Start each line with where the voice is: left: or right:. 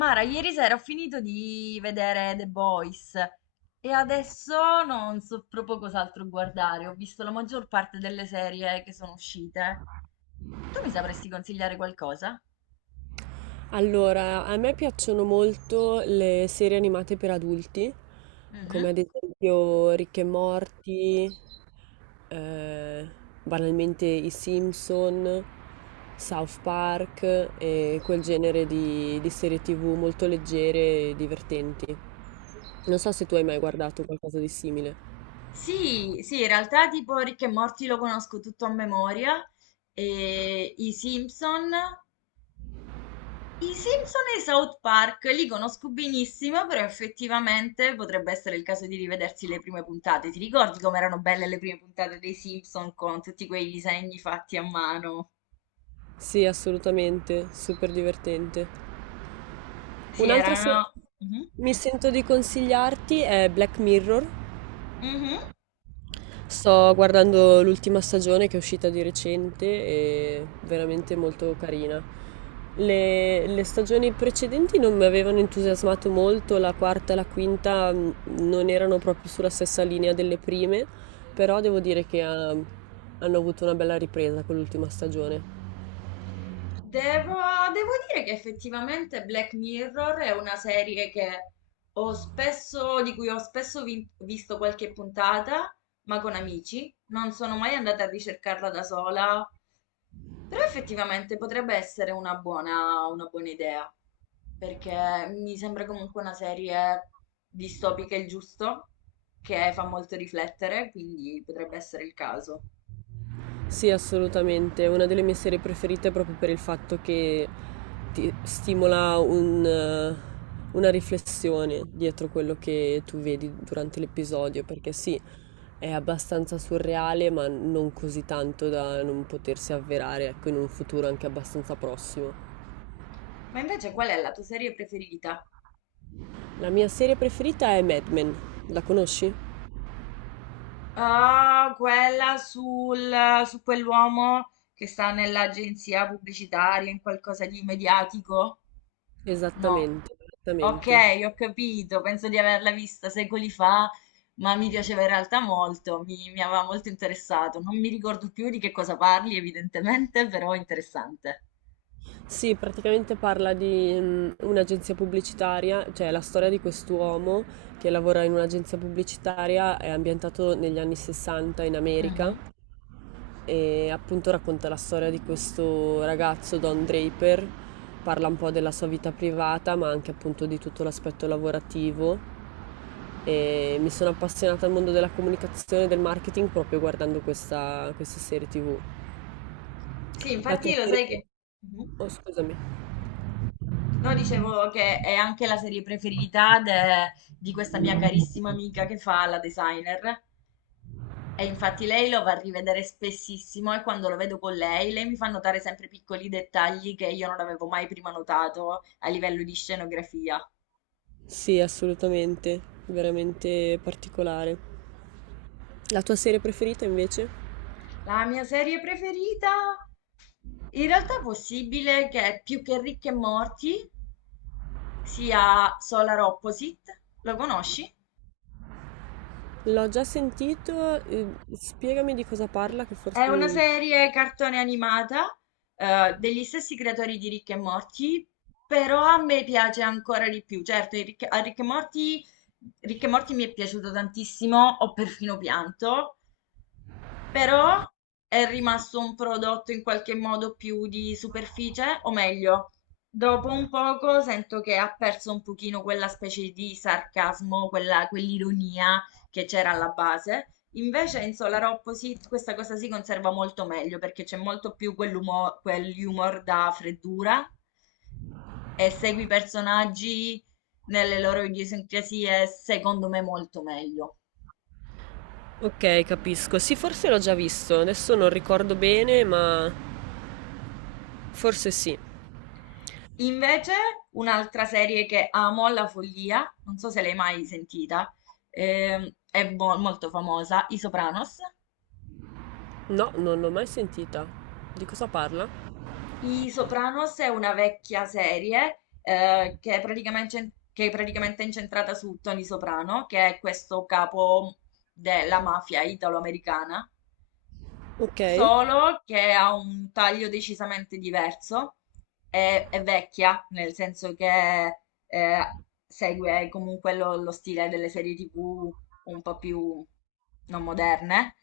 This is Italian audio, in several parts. left: Mara, ieri sera ho finito di vedere The Boys e adesso non so proprio cos'altro guardare. Ho visto la maggior parte delle serie che sono uscite. Tu mi sapresti consigliare qualcosa?
right: Allora, a me piacciono molto le serie animate per adulti, come
left: Mhm.
right: ad esempio Rick e Morty, eh, banalmente i Simpson, South Park e quel genere di serie TV molto leggere e divertenti. Non so se tu hai mai guardato qualcosa di simile.
left: Sì, sì, in realtà tipo Rick e Morty lo conosco tutto a memoria e i Simpson e i South Park li conosco benissimo, però effettivamente potrebbe essere il caso di rivedersi le prime puntate. Ti ricordi com'erano belle le prime puntate dei Simpson con tutti quei disegni fatti a mano?
right: Sì, assolutamente, super divertente.
left: Sì,
right: Un'altra serie
left: erano.
right: che
left: Mhm,
right: mi sento di consigliarti è Black Mirror.
left: mhm.
right: Sto guardando l'ultima stagione che è uscita di recente e veramente molto carina. Le stagioni precedenti non mi avevano entusiasmato molto, la quarta e la quinta non erano proprio sulla stessa linea delle prime, però devo dire che hanno avuto una bella ripresa con l'ultima stagione.
left: Devo, devo dire che effettivamente Black Mirror è una serie che di cui ho spesso visto qualche puntata, ma con amici. Non sono mai andata a ricercarla da sola. Però effettivamente potrebbe essere una una buona idea, perché mi sembra comunque una serie distopica il giusto, che fa molto riflettere, quindi potrebbe essere il caso.
right: Sì, assolutamente. È una delle mie serie preferite proprio per il fatto che ti stimola una riflessione dietro quello che tu vedi durante l'episodio, perché sì, è abbastanza surreale, ma non così tanto da non potersi avverare, ecco, in un futuro anche abbastanza prossimo.
left: Ma invece qual è la tua serie preferita?
right: La mia serie preferita è Mad Men. La conosci?
left: Ah, quella sul, su quell'uomo che sta nell'agenzia pubblicitaria, in qualcosa di mediatico. No.
right: Esattamente,
left: Ok,
right: esattamente.
left: ho capito, penso di averla vista secoli fa, ma mi piaceva in realtà molto, mi aveva molto interessato. Non mi ricordo più di che cosa parli, evidentemente, però è interessante.
right: Sì, praticamente parla di un'agenzia pubblicitaria, cioè la storia di quest'uomo che lavora in un'agenzia pubblicitaria, è ambientato negli anni 60 in America
left: Mhm.
right: e appunto racconta la storia di questo ragazzo, Don Draper, parla un po' della sua vita privata ma anche appunto di tutto l'aspetto lavorativo e mi sono appassionata al mondo della comunicazione e del marketing proprio guardando questa serie TV.
left: Sì,
right: La tua
left: infatti lo
right: serie
left: sai
right: TV?
left: che. Mhm.
right: Oh, scusami.
left: No, dicevo che è anche la serie preferita di questa mia carissima amica che fa la designer. E infatti lei lo va a rivedere spessissimo e quando lo vedo con lei, lei mi fa notare sempre piccoli dettagli che io non avevo mai prima notato a livello di scenografia.
right: Sì, assolutamente, veramente particolare. La tua serie preferita invece?
left: La mia serie preferita, in realtà è possibile che più che Ricche e Morti sia Solar Opposite. Lo conosci?
right: L'ho già sentito, spiegami di cosa parla che forse
left: È una
right: mi...
left: serie cartone animata, degli stessi creatori di Rick e Morty, però a me piace ancora di più. Certo, a Rick e Morty mi è piaciuto tantissimo, ho perfino pianto, però è rimasto un prodotto in qualche modo più di superficie, o meglio, dopo un poco sento che ha perso un pochino quella specie di sarcasmo, quell'ironia che c'era alla base. Invece in Solar Opposite questa cosa si conserva molto meglio perché c'è molto più quell'humor da freddura e segui i personaggi nelle loro idiosincrasie, secondo me, molto meglio.
right: Ok, capisco. Sì, forse l'ho già visto, adesso non ricordo bene, ma forse sì.
left: Invece, un'altra serie che amo alla follia, non so se l'hai mai sentita, è molto famosa, I Sopranos.
right: No, non l'ho mai sentita. Di cosa parla?
left: I Sopranos è una vecchia serie che è praticamente incentrata su Tony Soprano, che è questo capo della mafia italo-americana.
right: Ok.
left: Solo che ha un taglio decisamente diverso, è vecchia, nel senso che eh, segue comunque lo stile delle serie TV un po' più non moderne,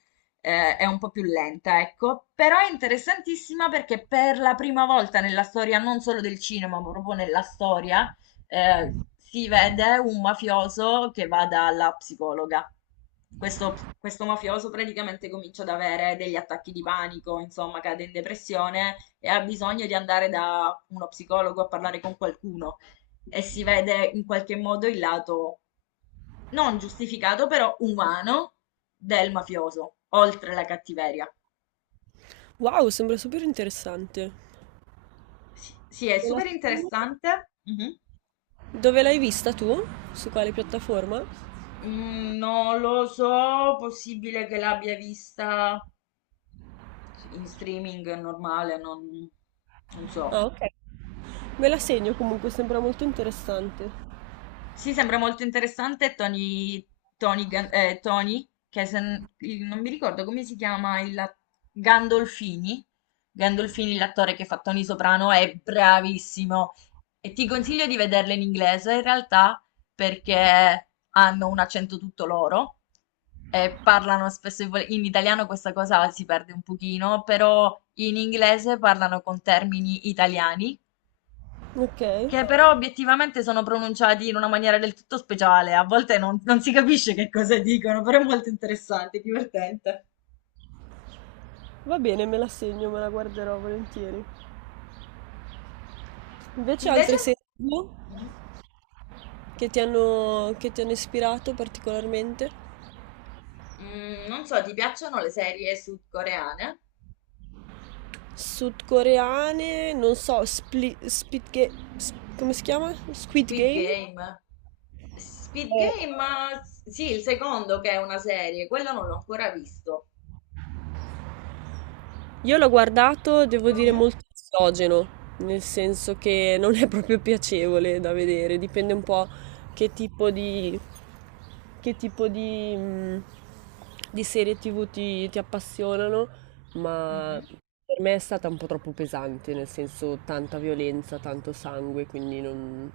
left: è un po' più lenta, ecco, però è interessantissima perché per la prima volta nella storia, non solo del cinema, ma proprio nella storia, si vede un mafioso che va dalla psicologa. Questo mafioso praticamente comincia ad avere degli attacchi di panico, insomma, cade in depressione e ha bisogno di andare da uno psicologo a parlare con qualcuno. E si vede in qualche modo il lato non giustificato, però umano del mafioso, oltre la cattiveria.
right: Wow, sembra super interessante.
left: Sì, sì, è
right: Me la...
left: super interessante. Mhm.
right: Dove l'hai vista tu? Su quale piattaforma?
left: Mm, non lo so, possibile che l'abbia vista in streaming normale, non so.
right: Ah, ok. Me la segno comunque, sembra molto interessante.
left: Sì, sembra molto interessante Tony, che se n- il- non mi ricordo come si chiama il Gandolfini. Gandolfini, l'attore che fa Tony Soprano, è bravissimo. E ti consiglio di vederle in inglese, in realtà, perché hanno un accento tutto loro e parlano spesso e in italiano questa cosa si perde un pochino, però in inglese parlano con termini italiani.
right: Ok.
left: Che però obiettivamente sono pronunciati in una maniera del tutto speciale, a volte non si capisce che cosa dicono, però è molto interessante, divertente.
right: Va bene, me la segno, me la guarderò volentieri. Invece
left: Invece,
right: altre serie TV
left: mhm,
right: che ti hanno ispirato particolarmente?
left: non so, ti piacciono le serie sudcoreane?
right: Sudcoreane, non so, Split, Spit Ga- s- come si chiama? Squid
left: Squid
right: Game?
left: Game. Squid
right: Eh,
left: Game, eh, sì, il secondo che è una serie, quello non l'ho ancora visto.
right: Io l'ho guardato, devo dire,
left: Mhm.
right: molto esogeno, nel senso che non è proprio piacevole da vedere, dipende un po' che tipo di, che tipo di, mh, di serie TV ti appassionano, ma
left: Mhm.
right: per me è stata un po' troppo pesante, nel senso tanta violenza, tanto sangue, quindi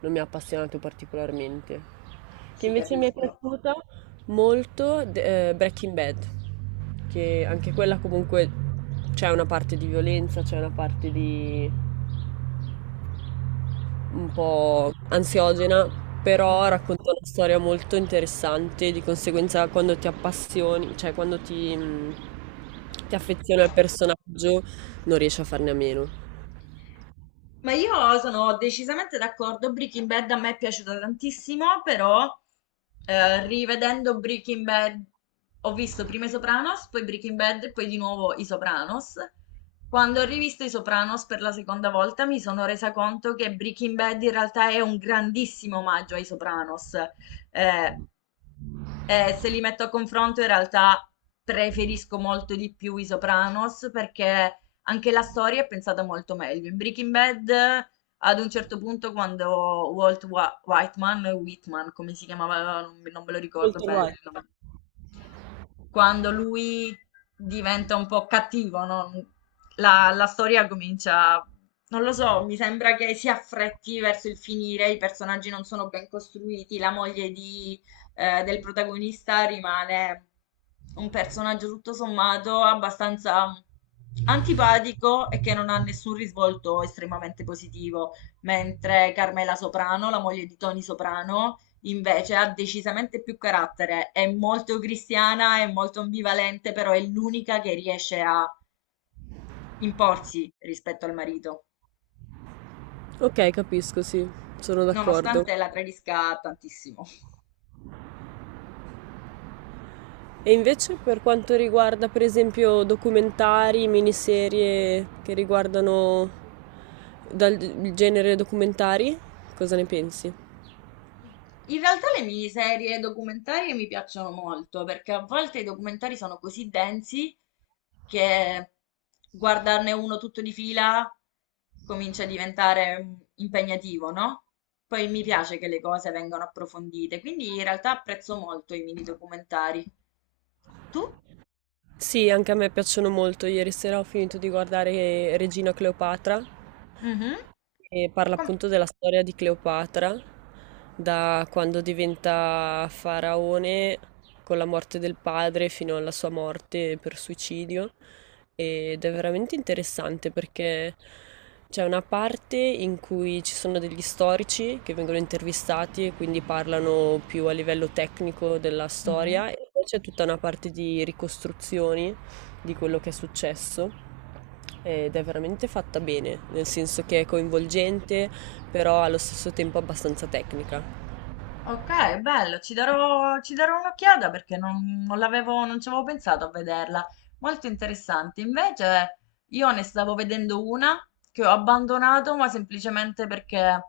right: non mi ha appassionato particolarmente. Che
left: Sì,
right: invece mi è
left: capisco.
right: piaciuta? Molto Breaking Bad, che anche quella comunque c'è una parte di violenza, c'è una parte di un po' ansiogena,
left: Mhm.
right: però racconta una storia molto interessante, di conseguenza quando ti appassioni, cioè ti affezioni al personaggio non riesci a farne a meno.
left: Ma io sono decisamente d'accordo. Breaking Bad a me è piaciuta tantissimo, però rivedendo Breaking Bad ho visto prima i Sopranos, poi Breaking Bad e poi di nuovo i Sopranos. Quando ho rivisto i Sopranos per la seconda volta mi sono resa conto che Breaking Bad in realtà è un grandissimo omaggio ai Sopranos. Eh, Se li metto a confronto, in realtà preferisco molto di più i Sopranos perché anche la storia è pensata molto meglio. In Breaking Bad, ad un certo punto, quando Whiteman, Whitman, come si chiamava, non me lo ricordo
right: Molto
left: bene
right: guai.
left: il nome, quando lui diventa un po' cattivo, no? La storia comincia, non lo so, mi sembra che si affretti verso il finire, i personaggi non sono ben costruiti, la moglie di, del protagonista rimane un personaggio tutto sommato abbastanza antipatico e che non ha nessun risvolto estremamente positivo, mentre Carmela Soprano, la moglie di Tony Soprano, invece ha decisamente più carattere, è molto cristiana, è molto ambivalente, però è l'unica che riesce a imporsi rispetto al marito,
right: Ok, capisco, sì, sono d'accordo.
left: nonostante la tradisca tantissimo.
right: E invece per quanto riguarda per esempio documentari, miniserie che riguardano dal genere documentari, cosa ne pensi?
left: In realtà le miniserie documentarie mi piacciono molto perché a volte i documentari sono così densi che guardarne uno tutto di fila comincia a diventare impegnativo, no? Poi mi piace che le cose vengano approfondite, quindi in realtà apprezzo molto i mini documentari. Tu?
right: Sì, anche a me piacciono molto. Ieri sera ho finito di guardare Regina Cleopatra
left: Mhm.
right: e parla
left: Com-
right: appunto della storia di Cleopatra, da quando diventa faraone con la morte del padre fino alla sua morte per suicidio. Ed è veramente interessante perché c'è una parte in cui ci sono degli storici che vengono intervistati e quindi parlano più a livello tecnico della
left: Mhm.
right: storia, e poi c'è tutta una parte di ricostruzioni di quello che è successo ed è veramente fatta bene, nel senso che è coinvolgente, però allo stesso tempo abbastanza tecnica.
left: Ok, bello, ci darò un'occhiata perché non ci avevo pensato a vederla. Molto interessante. Invece io ne stavo vedendo una che ho abbandonato, ma semplicemente perché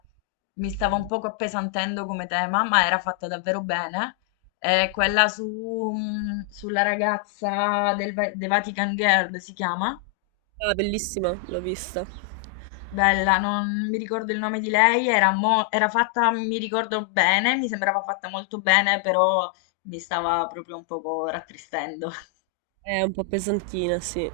left: mi stava un poco appesantendo come tema, ma era fatta davvero bene. È quella su, sulla ragazza del The Vatican Girl, si chiama?
right: Ah, bellissima, l'ho vista.
left: Bella, non mi ricordo il nome di lei, era fatta, mi ricordo bene, mi sembrava fatta molto bene, però mi stava proprio un poco rattristendo.
right: È un po' pesantina, sì.